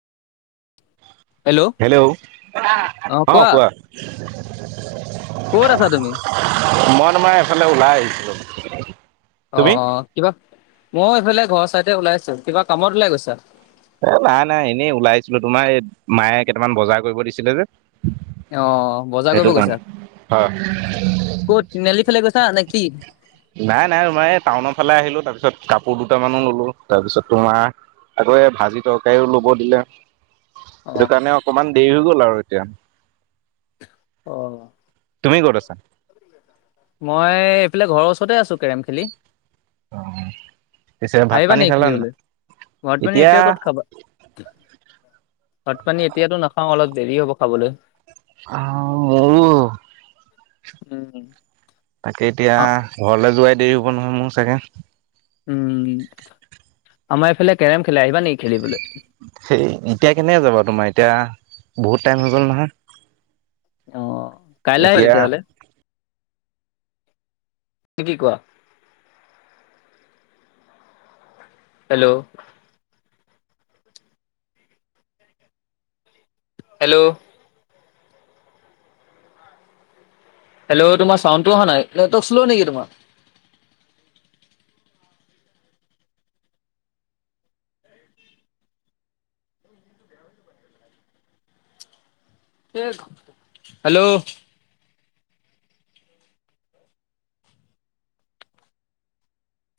Hello অঁ কোৱা। ক'ত আছা তুমি? মই তোমাৰ এইফালে ওলাই আহিছিলোঁ। অঁ অঁ কিবা ময়ো এইফালে ঘৰৰ ছাইদে ওলাই আছোঁ, কিবা কামত ওলাই গৈছা? এ নাই নাই এনেই ওলাই আহিছিলো তোমাৰ এই মায়ে কেইটামান বজাৰ কৰিব দিছিলে যে। অ বজাৰ সেইটো কৰিব কাৰণে গৈছা? ক'ত তিনিআলি ফালে গৈছা নেকি? নাই নাই তোমাৰ এই টাউনৰ ফালে আহিলো, তাৰপিছত কাপোৰ দুটামানো ললো তাৰপিছত তোমাৰ আকৌ এ ভাজি তৰকাৰিও লব দিলে, অ সেইটো কাৰণে অকমান দেৰি হৈ গ'ল আৰু এতিয়া। অ। তুমি ক'ত আছা? মই এইফালে ঘৰৰ ওচৰতে আছো কেৰম খেলি। পিছে ভাত আহিবা পানী নেকি খালা নাই খেলিবলৈ? ভাত পানী এতিয়া ক'ত খাবা? ভাত পানী এতিয়াতো নাখাও অলপ দেৰি হ'ব খাবলৈ। অঁ উম উম। তাকে এতিয়া ঘৰলে যোৱাই দেৰি হ'ব নহয় মোৰ চাগে। উম, আমাৰ এইফালে কেৰম খেলে, আহিবা নেকি খেলিবলৈ? সেই এতিয়া কেনেকে যাবা তোমাৰ এতিয়া বহুত টাইম হৈ গ'ল নহয়। অঁ কাইলে আহিবা এতিয়া তেতিয়াহলে। ত কি কোৱা? হেল্ল। হেল্ল। হেল্ল তোমাৰ চাউণ্ডটো অহা নাই, নেটৱৰ্ক শ্ল নেকি তোমাৰ? তে হেল্ল।